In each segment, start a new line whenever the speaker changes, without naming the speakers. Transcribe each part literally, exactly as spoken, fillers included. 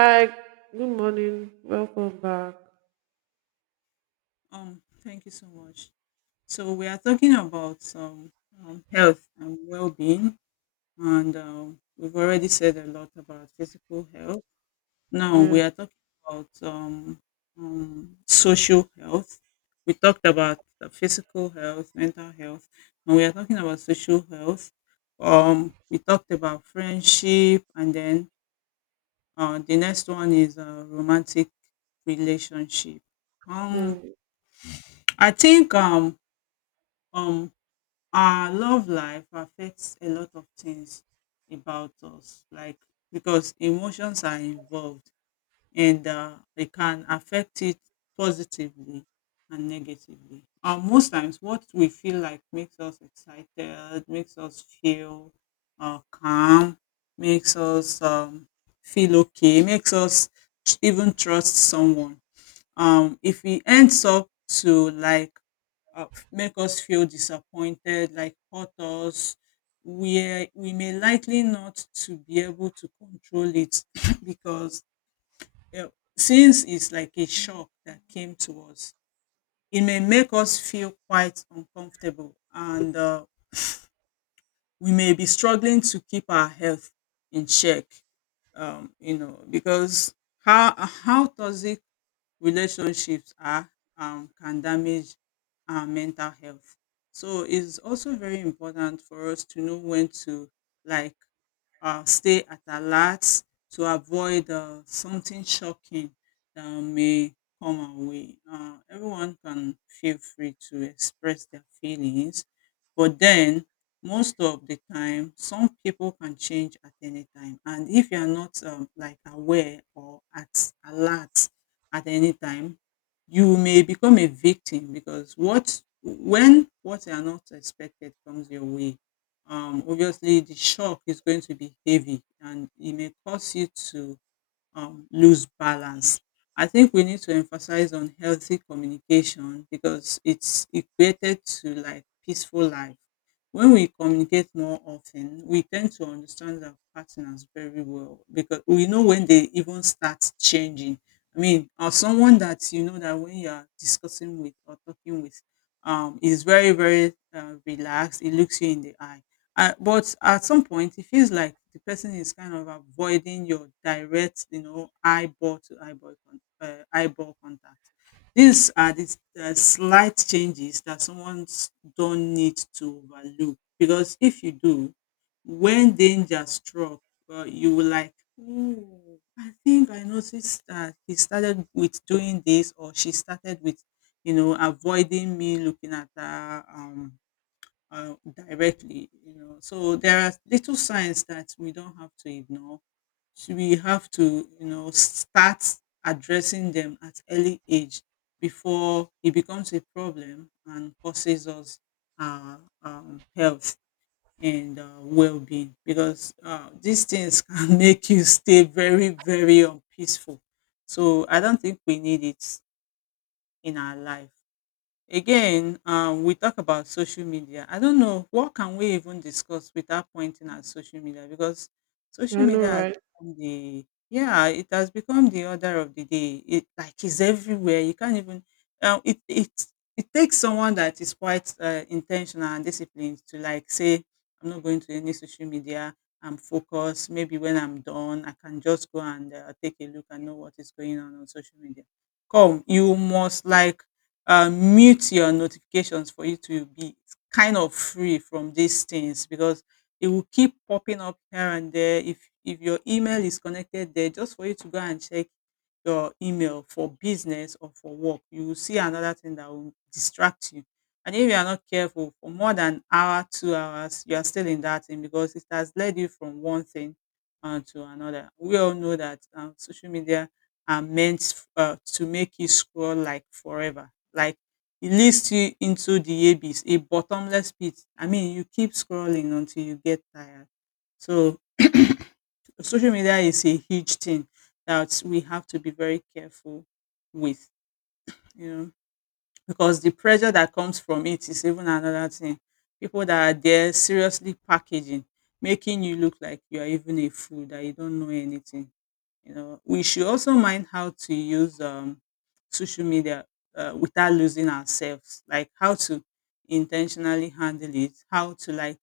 Hi, good morning. Welcome back.
Um, thank you so much. So we are talking about um, um, health and well-being, and um, we've already said a lot about physical health. Now we
Yes.
are talking about um, um, social health. We talked about the physical health, mental health, and we are talking about social health. Um, we talked about friendship, and then uh, the next one is a romantic relationship. Um,
Mm.
I think um, um, our love life affects a lot of things about us, like because emotions are involved, and uh, they can affect it positively and negatively. Uh, most times what we feel like makes us excited, makes us feel uh, calm, makes us um, feel okay, makes us even trust someone. Um, if we ends up to like uh, make us feel disappointed, like hurt us. We, we may likely not to be able to control it because uh, since it's like a shock that came to us, it may make us feel quite uncomfortable, and uh, we may be struggling to keep our health in check, um, you know, because how how toxic relationships are um, can damage our mental health. So it's also very important for us to know when to, like, uh, stay at alert to avoid uh, something shocking that may come our way. Uh, everyone can feel free to express their feelings, but then most of the time, some people can change at any time. And if you are not um, like aware or at alert at any time, you may become a victim, because what when what you are not expected comes your way, um, obviously the shock is going to be heavy, and it may cause you to um, lose balance. I think we need to emphasize on healthy communication because it's equated to like peaceful life. When we communicate more often, we tend to understand our partners very well, because we know when they even start changing. I mean, or someone that you know that when you're discussing with or talking with um, is very, very uh, relaxed, it looks you in the eye, uh, but at some point, it feels like the person is kind of avoiding your direct, you know, eyeball to eyeball, con- uh, eyeball contact. These are the uh, slight changes that someone don't need to overlook, because if you do, when danger struck, uh, you will like, oh, I think I noticed that he started with doing this, or she started with, you know, avoiding me looking at her. Um, uh, Directly, you know, so there are little signs that we don't have to ignore. So we have to, you know, start addressing them at early age before it becomes a problem and causes us uh, um, health and uh, well-being, because uh, these things can make you stay very, very unpeaceful, so I don't think we need it in our life. Again, um, we talk about social media. I don't know what can we even discuss without pointing at social media, because
I
social
know,
media has
right?
become the, yeah, it has become the order of the day. It like is everywhere. You can't even um, it it it takes someone that is quite uh, intentional and disciplined to like say I'm not going to any social media. I'm focused. Maybe when I'm done, I can just go and uh, take a look and know what is going on on social media. Come, you must like uh, mute your notifications for you to be kind of free from these things, because it will keep popping up here and there. If if your email is connected there, just for you to go and check your email for business or for work, you will see another thing that will distract you. And if you are not careful for more than an hour, two hours, you are still in that thing because it has led you from one thing uh, to another. We all know that um, social media are meant uh, to make you scroll like forever, like, it leads you into the abyss, a bottomless pit. I mean, you keep scrolling until you get tired. So social media is a huge thing that we have to be very careful with, you know, because the pressure that comes from it is even another thing. People that are there seriously packaging, making you look like you are even a fool, that you don't know anything. You know, we should also mind how to use um, social media uh, without losing ourselves. Like how to intentionally handle it, how to like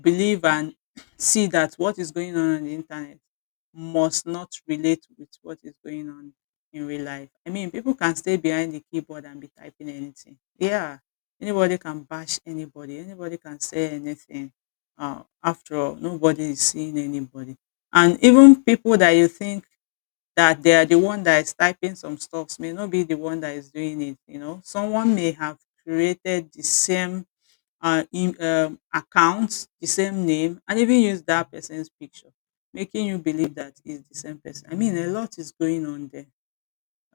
believe and see that what is going on on the internet must not relate with what is going on in real life. I mean, people can stay behind the keyboard and be typing anything. Yeah, anybody can bash anybody. Anybody can say anything. Uh, after all, nobody is seeing anybody, and even people that you think that they are the one that is typing some stuffs may not be the one that is doing it. You know, someone may have created the same uh, in, um, account, the same name, and even use that person's picture, making you believe that is the same person. I mean, a lot is going on there.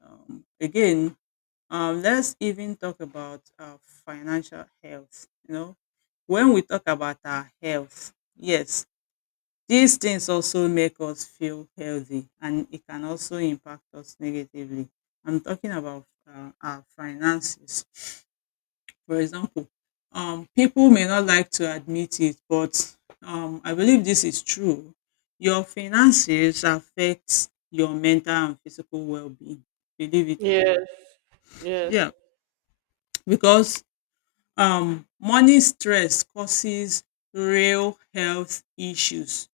Um, again um, let's even talk about uh, financial health. You know, when we talk about our health, yes, these things also make us feel healthy, and it can also impact us negatively. I'm talking about uh, our finances. For example, um, people may not like to admit it, but um, I believe this is true. Your finances affect your mental and physical well being, believe it or not.
Yes, yes.
Yeah, because um, money stress causes real health issues.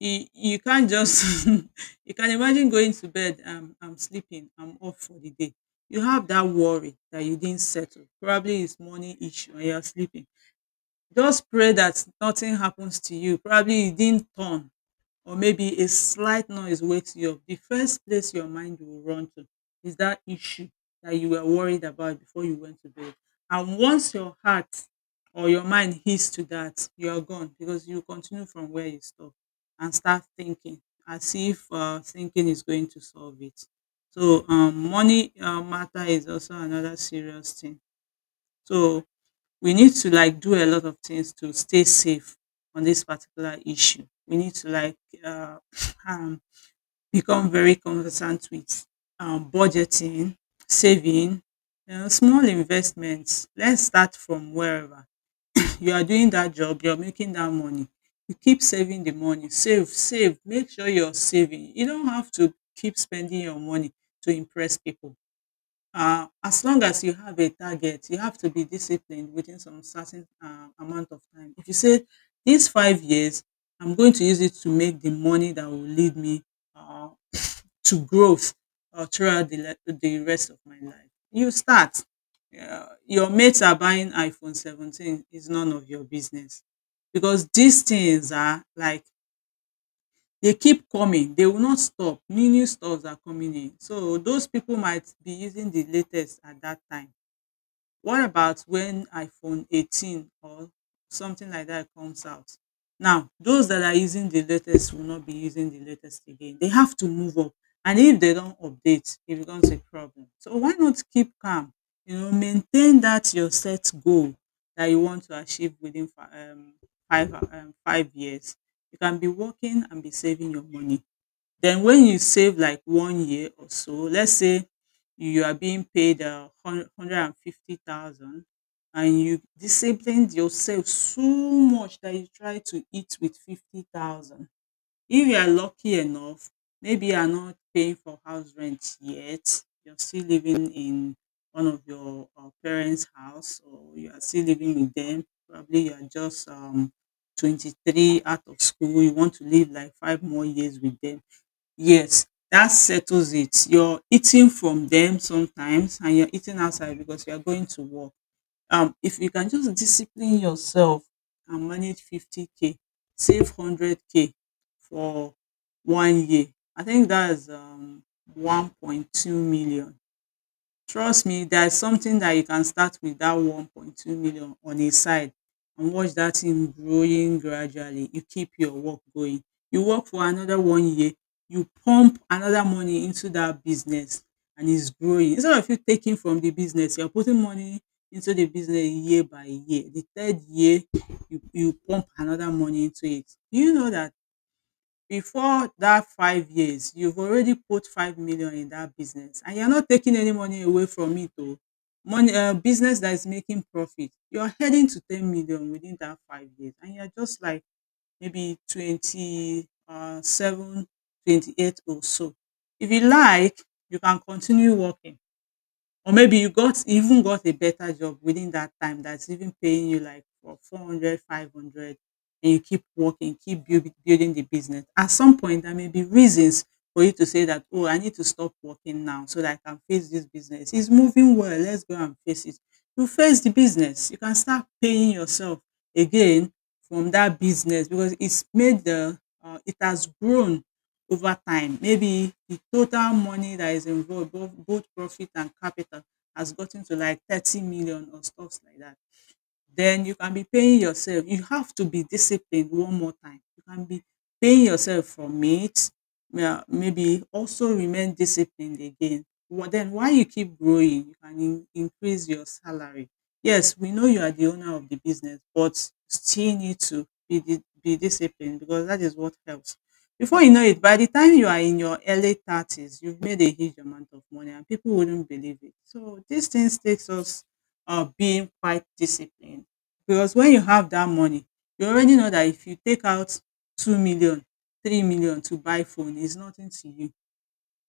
You you can't just you can imagine going to bed, um, I'm sleeping, I'm off for the day. You have that worry that you didn't settle. Probably it's money issue, and you're sleeping. Just pray that nothing happens to you. Probably you didn't turn, or maybe a slight noise wakes you up. The first place your mind will run to is that issue that you were worried about before you went to bed. And once your heart or your mind hits to that, you are gone, because you continue from where you stop and start thinking as if uh, thinking is going to solve it. So um, money uh, matter is also another serious thing. So we need to like do a lot of things to stay safe on this particular issue. We need to like uh, um, become very conversant with um, budgeting, saving, you know, small investments. Let's start from wherever you are doing that job, you're making that money. You keep saving the money, save, save. Make sure you're saving. You don't have to keep spending your money to impress people. Uh, as long as you have a target, you have to be disciplined within some certain uh, amount of time. If you say these five years, I'm going to use it to make the money that will lead me uh, to growth uh, throughout the, le- the rest of my life, you start. Uh, your mates are buying iPhone seventeen is none of your business, because these things are like they keep coming, they will not stop, new new stores are coming in, so those people might be using the latest at that time. What about when iPhone eighteen or something like that comes out? Now, those that are using the latest will not be using the latest again. They have to move up. And if they don't update, it becomes a problem. So why not keep calm? You know, maintain that your set goal that you want to achieve within fi- um, five um, five years. You can be working and be saving your money, then when you save like one year or so, let's say you are being paid uh, hun- one hundred fifty thousand and you disciplined yourself so much that you try to eat with fifty thousand. If you are lucky enough, maybe you are not paying for house rent yet, you're still living in one of your uh, parents' house, or you are still living with them. Probably you are just um, twenty-three out of school, you want to live like five more years with them. Yes, that settles it. You're eating from them sometimes, and you're eating outside because you are going to work. Um, if you can just discipline yourself and manage fifty k, save one hundred k for one year, I think that is um, one point two million. Trust me, there is something that you can start with that one point two million on a side and watch that thing growing gradually. You keep your work going. You work for another one year, you pump another money into that business, and it's growing. Instead of you taking from the business, you're putting money into the business year by year. The third year, you, you pump another money into it. Do you know that before dat five years, you've already put five million in dat business and you're not taking any money away from it oh. Money um business that is making profit. You're heading to ten million within dat five years and you're just like maybe twenty um seven, twenty eight or so. If you like, you can continue working. Or maybe you got even got a better job within that time that's even paying you like for four hundred, five hundred and you keep working, keep building building the business. At some point, there may be reasons for you to say that, "Oh, I need to stop working now so that I can face this business. It's moving well. Let's go and face it." You face the business. You can start paying yourself again from that business because it's made the uh, it has grown over time. Maybe the total money that is involved, both, both profit and capital, has gotten to like thirty million or stuffs like that. Then you can be paying yourself. You have to be disciplined one more time. You can be paying yourself for meat, yeah, maybe also remain disciplined again. Wha- Then while you keep growing, you can in- increase your salary. Yes, we know you are the owner of the business, but still need to be, di- be disciplined because that is what helps. Before you know it, by the time you are in your early thirties, you've made a huge amount of money and people wouldn't believe it. So these things takes us of being quite disciplined because when you have that money you already know that if you take out two million, three million to buy phone is nothing to you.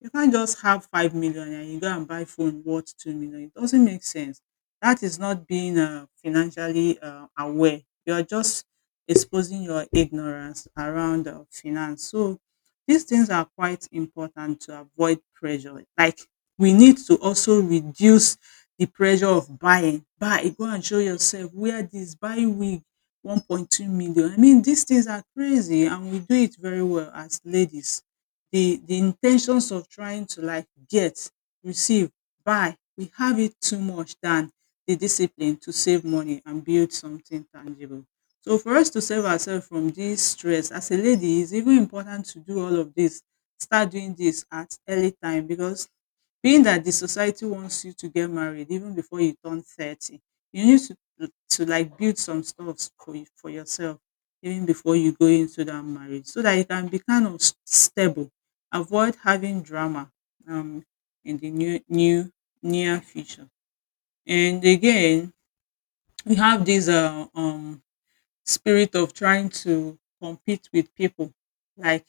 You can't just have five million and you go and buy phone worth two million. It doesn't make sense. That is not being uh, financially uh, aware. You are just exposing your ignorance around uh, finance. So these things are quite important to avoid pressure. Like we need to also reduce the pressure of buying. Buy, go and show yourself. Wear this, buy wig. one point two million. I mean, these things are crazy and we do it very well as ladies, the the intentions of trying to like get, receive, buy, we have it too much than the discipline to save money and build something tangible. So for us to save ourselves from this stress, as a lady, it's even important to do all of this. Start doing this at early time because being that the society wants you to get married even before you turn thirty, you need to to like build some stuff for you, for yourself even before you go into that marriage so that you can be kind of stable, avoid having drama um, in the new new near future. And again, we have this uh, um, spirit of trying to compete with people, like,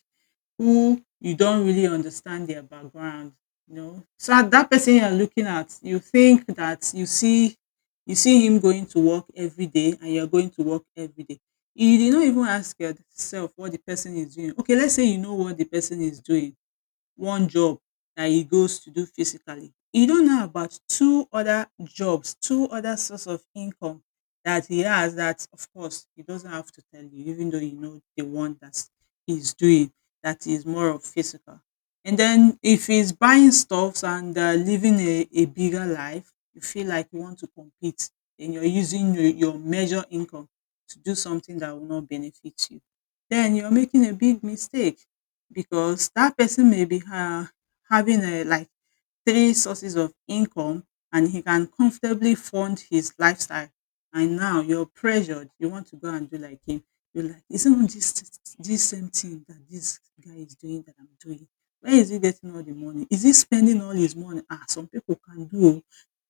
who you don't really understand their background. You know, so that person you're looking at, you think that you see, you see him going to work every day, and you're going to work every day. You did not even ask yourself what the person is doing. Okay, let's say you know what the person is doing, one job that he goes to do physically. He don't know about two other jobs, two other source of income that he has that of course he doesn't have to tell you, even though you know the one that he's doing that is more of physical. And then if he's buying stuffs and uh, living a, a bigger life, you feel like you want to compete and you're using your, your major income to do something that will not benefit you, then you're making a big mistake because that person may be ha having a like three sources of income and he can comfortably fund his lifestyle. And now you're pressured. You want to go and do like him. You're like, isn't it this this same thing that this guy is doing that I'm doing? Where is he getting all the money? Is he spending all his money? Ah, some people can do oh.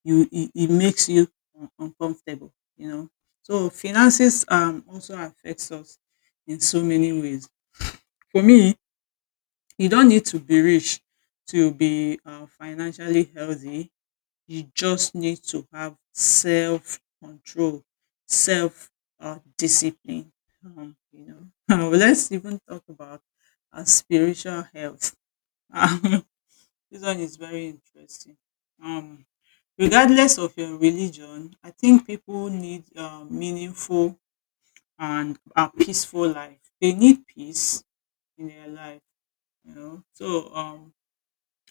You it, it makes you un- uncomfortable, you know. So finances um also affects us in so many ways. For me, you don't need to be rich to be uh, financially healthy. You just need to have self control, self uh, discipline. Um, you know, Well, let's even talk about uh, spiritual health. This one is very interesting. Um, Regardless of your religion, I think people need a meaningful and a peaceful life. They need peace in their life. You know, so um,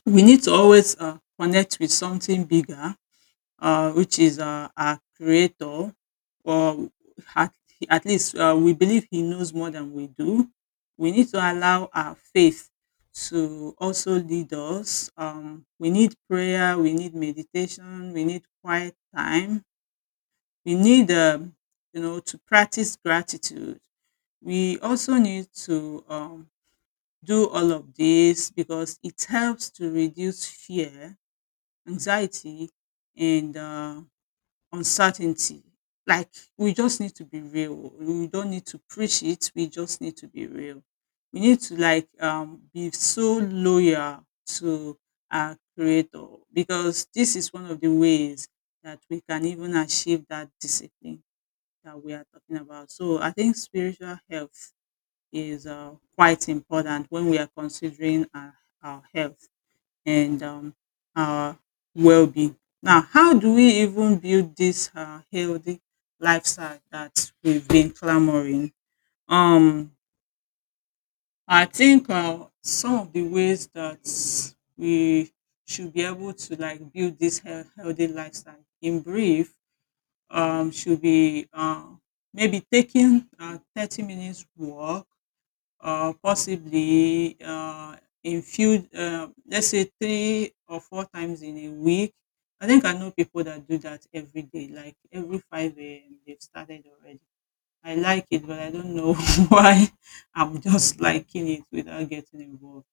we need to always uh, connect with something bigger, uh, which is uh, our creator, or at, at least uh, we believe he knows more than we do. We need to allow our faith to also lead us. Um, we need prayer, we need meditation, we need quiet time, we need, um, you know, to practice gratitude. We also need to um, do all of this because it helps to reduce fear, anxiety and uh, uncertainty. Like we just need to be real. We don't need to preach it. We just need to be real. We need to like um, be so loyal to our creator because this is one of the ways that we can even achieve that discipline that we are talking about. So I think spiritual health is uh, quite important when we are considering our, our health and um, our well-being. Now, how do we even build this uh, healthy lifestyle that we've been clamoring? Um, I think uh, some of the ways that we should be able to like build this health, healthy lifestyle in brief um, should be uh, maybe taking a thirty minutes walk or possibly uh, in few, uh, let's say three or four times in a week. I think I know people that do that every day, like every five a m. They've started already. I like it, but I don't know why I'm just liking it without getting involved.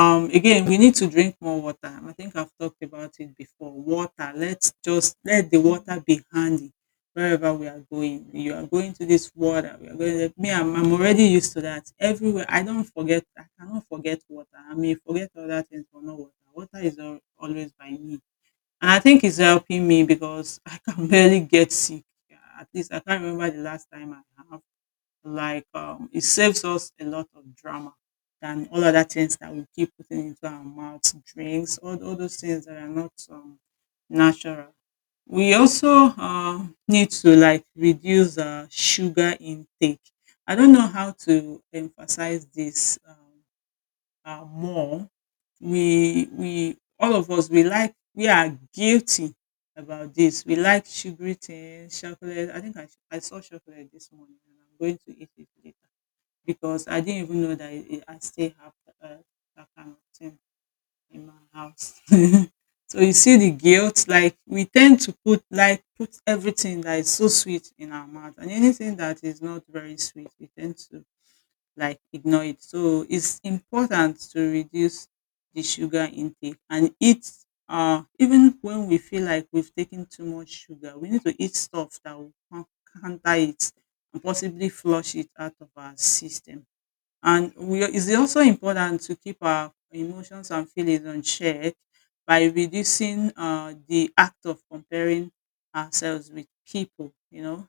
um again, we need to drink more water. I think I've talked about it before. Water, let's just let the water be handy wherever we are going. You are going to this water, we are going to, me I'm, I'm already used to that everywhere. I don't forget, I cannot forget water. I may forget other things but not water. Water is al- always by me, and I think it's helping me because I can barely get sick. Yeah, at least I can't remember the last time I have like, um, it saves us a lot of drama than all other things that we keep putting into our mouths, drinks, all, all those things that are not um, natural. We also uh, need to like reduce uh, sugar intake. I don't know how to emphasize this um, uh, more. We we All of us, we like we are guilty about this. We like sugary things, chocolate. I think I, sh- I saw chocolate this morning and I'm going to eat it later because I didn't even know that it, I still have uh, that kind of thing in my house. So you see the guilt, like we tend to put like put everything that is so sweet in our mouth, and anything that is not very sweet, we tend to like ignore it. So it's important to reduce the sugar intake and eat. Uh, even when we feel like we've taken too much sugar, we need to eat stuff that will coun- counter it and possibly flush it out of our system. And we It's also important to keep our emotions and feelings on check by reducing uh, the act of comparing ourselves with people. You know,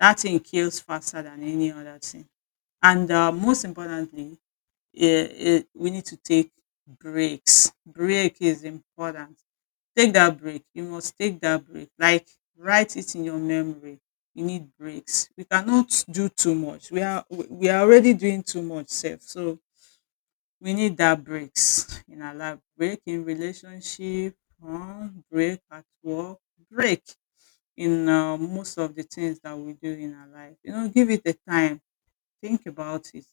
that thing kills faster than any other thing. And uh, most importantly, eh, eh, we need to take breaks. Break is important. Take that break. You must take that break. Like, write it in your memory. You need breaks. We cannot do too much. We are we we are already doing too much, self. So we need that breaks in our life. Break in relationship, um, break at work, break in uh, most of the things that we do in our life. You know, give it a time, think about it,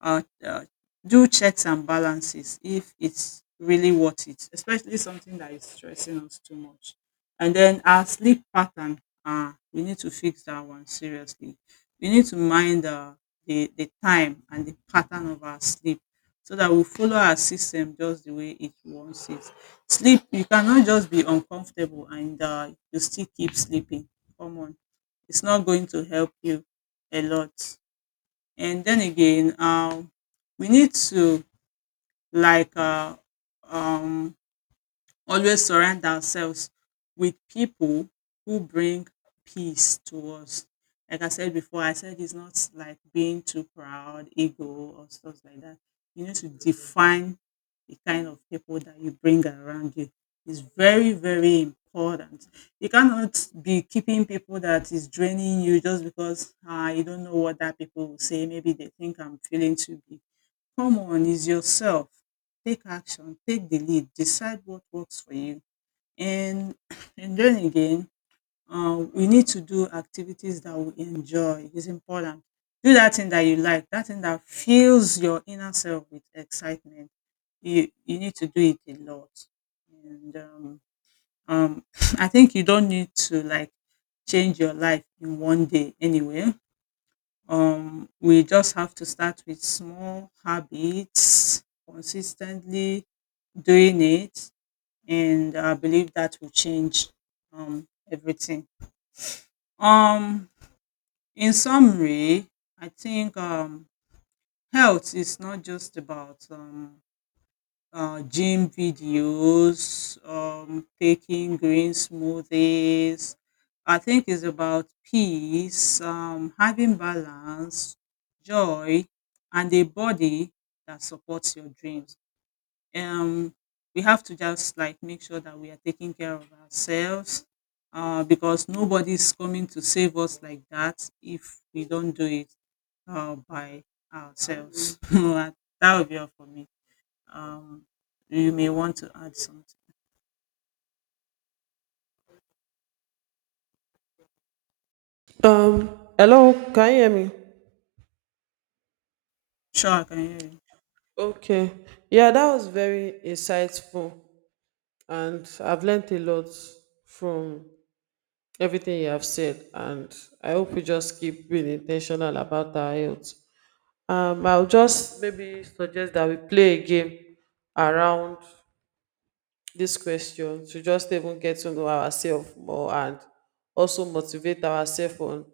uh, uh, do checks and balances if it's really worth it, especially something that is stressing us too much. And then our sleep pattern, uh, we need to fix that one seriously. We need to mind uh, the, the time and the pattern of our sleep so that we follow our system just the way it wants it. Sleep, you cannot just be uncomfortable and uh, you still keep sleeping. Come on, it's not going to help you a lot. And then again, um, we need to like uh, um, always surround ourselves with people who bring peace to us. Like I said before, I said it's not like being too proud, ego, or stuff like that. You need to define the kind of people that you bring around you. It's very, very important. You cannot be keeping people that is draining you just because uh, you don't know what that people will say. Maybe they think I'm feeling too big. Come on, is yourself. Take action, take the lead, decide what works for you. And, and then again, um, we need to do activities that we enjoy. It's important. Do that thing that you like, that thing that fills your inner self with excitement. You, you need to do it a lot. And um, um, I think you don't need to like change your life in one day anyway. Um, we just have to start with small habits, consistently doing it, and I believe that will change um, everything. Um, in summary, I think um, health is not just about um, uh, gym videos, um, taking green smoothies. I think it's about peace, um, having balance, joy, and a body that supports your dreams. Um, we have to just like make sure that we are taking care of ourselves uh, because nobody's coming to save us like that if we don't do it uh, by ourselves. That would be all for me. Um, you may want to add something.
Um, hello, can you hear me?
Sure, I can hear you.
Okay. Yeah, that was very insightful, and I've learned a lot from everything you have said, and I hope we just keep being intentional about our health. Um, I'll just maybe suggest that we play a game around this question to just even get to know ourselves more and also motivate ourselves on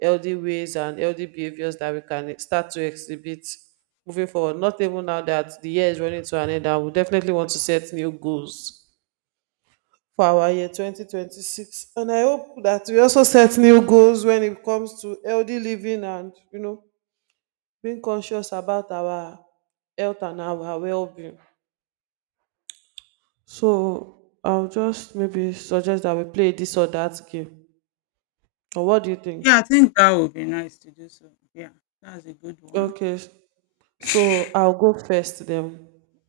healthy ways and healthy behaviors that we can start to exhibit moving forward. Not even now that the year is running to an end, I would definitely want to set new goals for our year twenty twenty-six. And I hope that we also set new goals when it comes to healthy living and, you know, being conscious about our health and our well being. So I'll just maybe suggest that we play this or that game. Or what do you
Yeah,
think?
I think that would be nice to do so. Yeah, that's a good one.
Okay. s- So I'll go first then.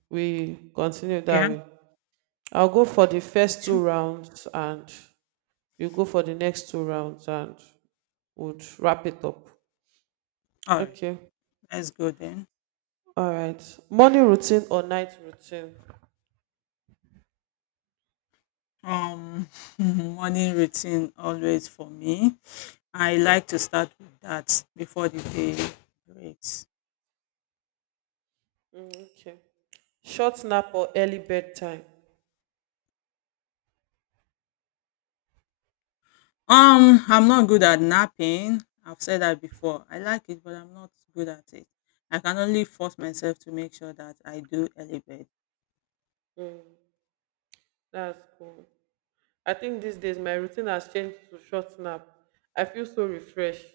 We continue that
Okay.
way. I'll go for the first two
Okay.
rounds and you go for the next two rounds and we'll wrap it up.
All right.
Okay.
Let's go then.
All right. Morning routine or night routine?
Um, Morning routine always for me. I like to start with that before the day breaks.
Mm, okay. Short nap or early bedtime?
Um, I'm not good at napping. I've said that before. I like it, but I'm not good at it. I can only force myself to make sure that I do early bed.
That's cool. I think these days my routine has changed to short nap. I feel so refreshed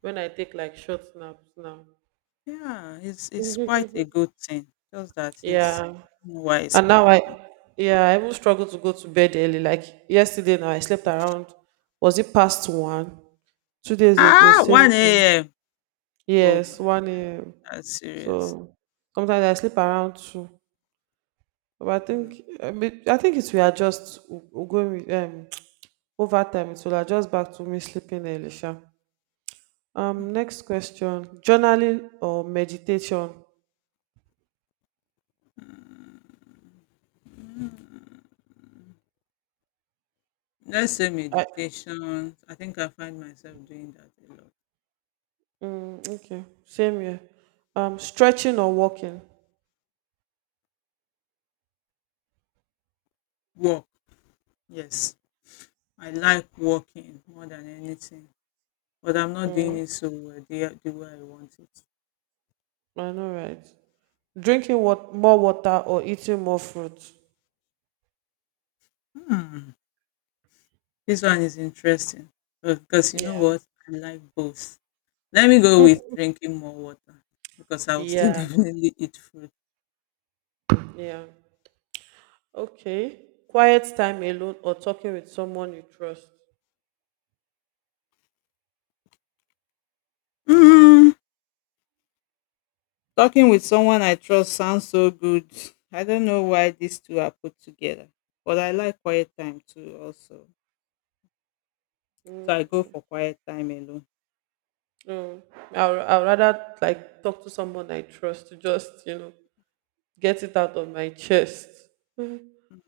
when I take like short naps now.
Yeah, it's it's quite a good thing. Just that it's
Yeah.
I don't know why it's
And
hard
now I
for me.
yeah, I even struggle to go to bed early. Like yesterday now I slept around, was it past one? Two days ago,
Ah,
same thing.
one a m. Oh my
Yes,
God,
one a m.
that's serious.
So sometimes I sleep around two. But I think
Mm,
I, mean, I think it will adjust w- w- going with, um over time it will adjust back to me sleeping early, sha. Um, next question. Journaling or meditation?
mm, mm. Let's say
I
meditation. I think I find myself doing that a lot.
mm, okay. Same here. Um, stretching or walking?
Walk, yes. I like walking more than anything, but I'm not
Mm,
doing it so well the, the way I want it.
I know, right? Drinking what more water or eating more fruit?
Hmm. This one is interesting uh, because you know
Yeah.
what? I like both. Let me go with drinking more water because I will still
Yeah.
definitely eat fruit.
Yeah. Okay. Quiet time alone or talking with someone you trust.
Mm, talking with someone I trust sounds so good. I don't know why these two are put together, but I like quiet time too, also. So I go for quiet time alone.
No, I'll, I'll rather like talk to someone I trust to just, you know, get it out of my chest.
Mm,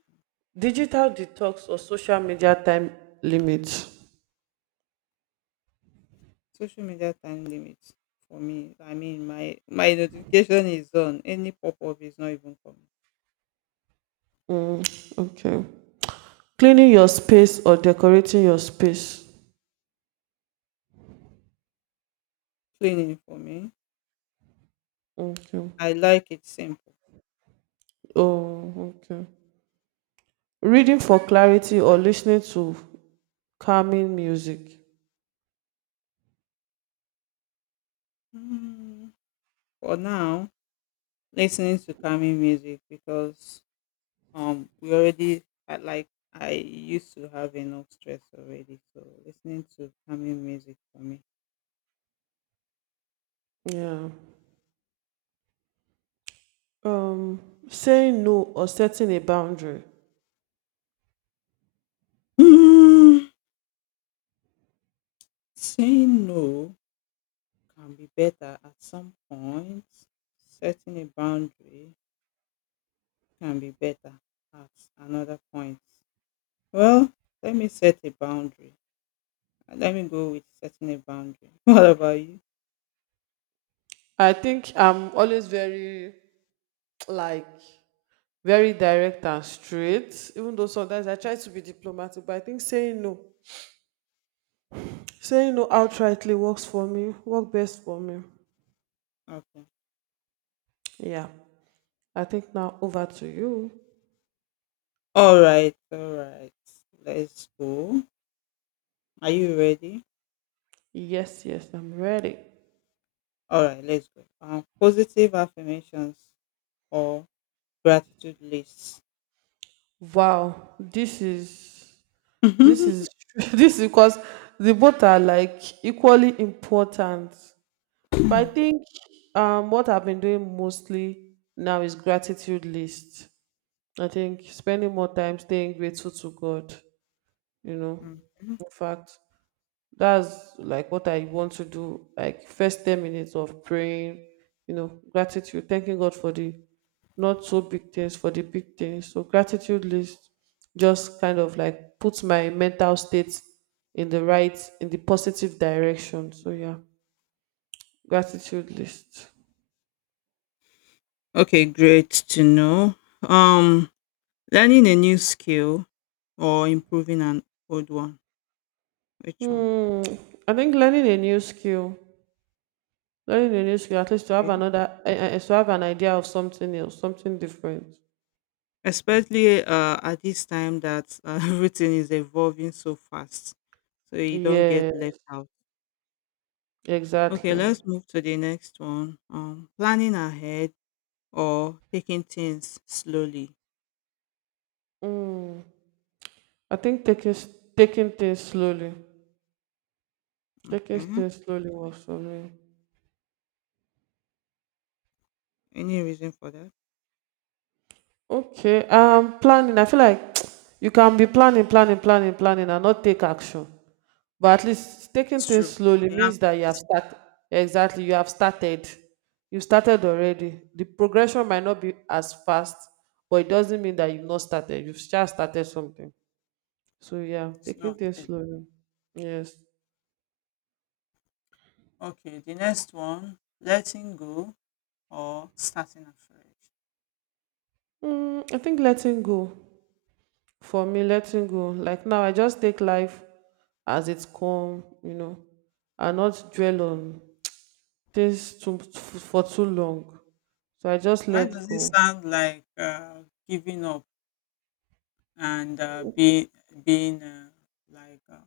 Digital detox or social media time limit.
Social media time limit for me. I mean, my my notification is on. Any pop up is not even coming.
Okay. Cleaning your space or decorating your space.
Cleaning for me.
Okay.
I like it simple.
Oh, okay. Reading for clarity or listening to calming music.
Mm, For now, listening to calming music because um we already had like I used to have enough stress already so listening to calming music for me
Yeah. Um, saying no or setting a boundary.
Mm, saying no can be better at some point, setting a boundary can be better at another point. Well, let me set a boundary, let me go with setting a boundary. What about you?
I think I'm always very like very direct and straight, even though sometimes I try to be diplomatic, but I think saying no, saying no outrightly works for me, work best for me.
Okay,
Yeah. I think now over to you.
all right, all right, let's go. Are you ready?
Yes, yes, I'm ready.
All right, let's go. Um, positive affirmations or gratitude lists.
Wow, this is this is this is because the both are like equally important. But I think um what I've been doing mostly now is gratitude list. I think spending more time staying grateful to God, you know.
Mhm.
In fact, that's like what I want to do. Like first ten minutes of praying, you know, gratitude, thanking God for the not so big things, for the big things. So gratitude list just kind of like puts my mental state in the right, in the positive direction. So yeah, gratitude list.
Okay, great to know. Um, Learning a new skill or improving an old one. Which one?
Hmm. I think learning a new skill, learning a new skill, at least to have
Okay.
another, eh, eh, to have an idea of something else, something different.
Especially uh, at this time that uh, everything is evolving so fast, so you don't
Yeah,
get left out. Okay,
exactly.
let's move to the next one. Um, planning ahead or taking things slowly.
Mm. I think taking s- taking things slowly, taking
Okay.
things slowly works for me.
Any reason for that?
Okay, um, planning. I feel like you can be planning, planning, planning, planning, and not take action. But at least taking
It's
things
true.
slowly
It
means that you have
happens.
started. Exactly, you have started. You started already. The progression might not be as fast, but it doesn't mean that you've not started. You've just started something. So yeah,
Mm, it's
taking
not
things
unsaid.
slowly. Yes.
Okay, the next one, letting go or starting afresh.
Mm, I think letting go. For me, letting go, like, now I just take life as it's come, you know and not dwell on things too for too long, so I just
Why
let
does it
go.
sound like uh, giving up and uh, being being uh, like uh,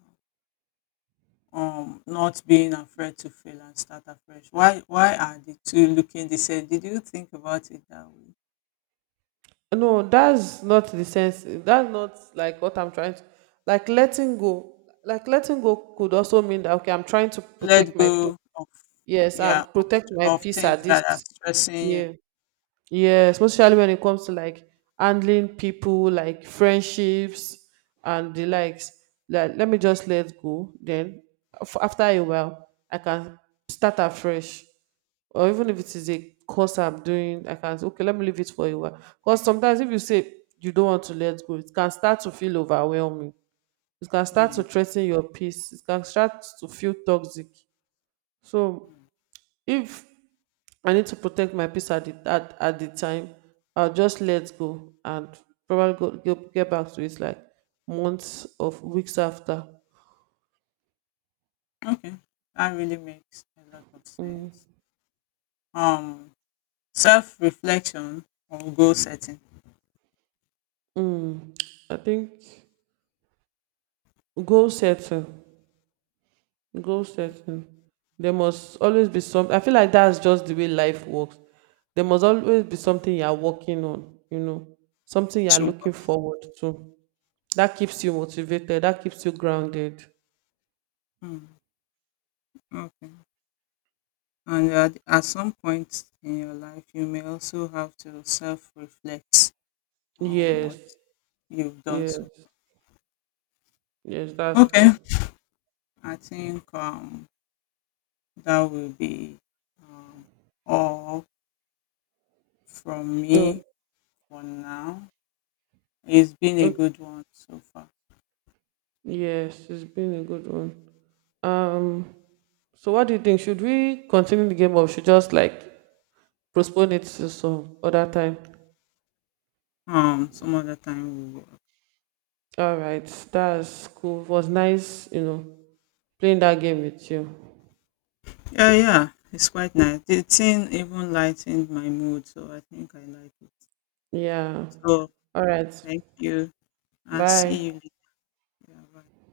um not being afraid to fail and start afresh? Why why are the two looking the same? Did you think about it that way?
No, that's not the sense, that's not like what I'm trying to, like, letting go, like letting go could also mean that, okay, I'm trying to protect
Let
my peace.
go of,
Yes, I'm
yeah, of,
protect my
of
peace at
things that are
this,
stressing you.
yeah. Yeah, especially when it comes to like handling people, like friendships and the likes. Like, let me just let go. Then, af- after a while, I can start afresh. Or even if it is a course I'm doing, I can say, okay, let me leave it for a while. Because sometimes if you say you don't want to let go, it can start to feel overwhelming. It can start to
Hmm.
threaten your peace. It can start to feel toxic. So
Hmm.
if I need to protect my peace at the at, at the time. I'll just let go and probably go, get, get back to it like months of weeks after.
Okay, that really makes a lot of sense. Um, Self reflection or goal setting.
Mm, I think goal setting, goal
Okay,
setting. There must always be some. I feel like that's just the way life works. There must always be something you are working on. You know, something you are
so
looking
what?
forward to. That keeps you motivated. That keeps you grounded.
Hmm. Okay, and at, at some point in your life, you may also have to self reflect on
Yes,
what you've done. So,
yes, yes. That's
okay,
true.
I think um, that will be um, all from me for now. It's been a
No,
good one so far.
yes, it's been a good one. Um, so what do you think? Should we continue the game or should just like postpone it to some other time?
Um, some other time we will.
All right, that's cool. It was nice, you know, playing that game with you.
Yeah, yeah, it's quite nice. The thing even lightened my mood, so I think I like it.
Yeah.
So
All right.
thank you. I'll
Bye.
see you later. Bye.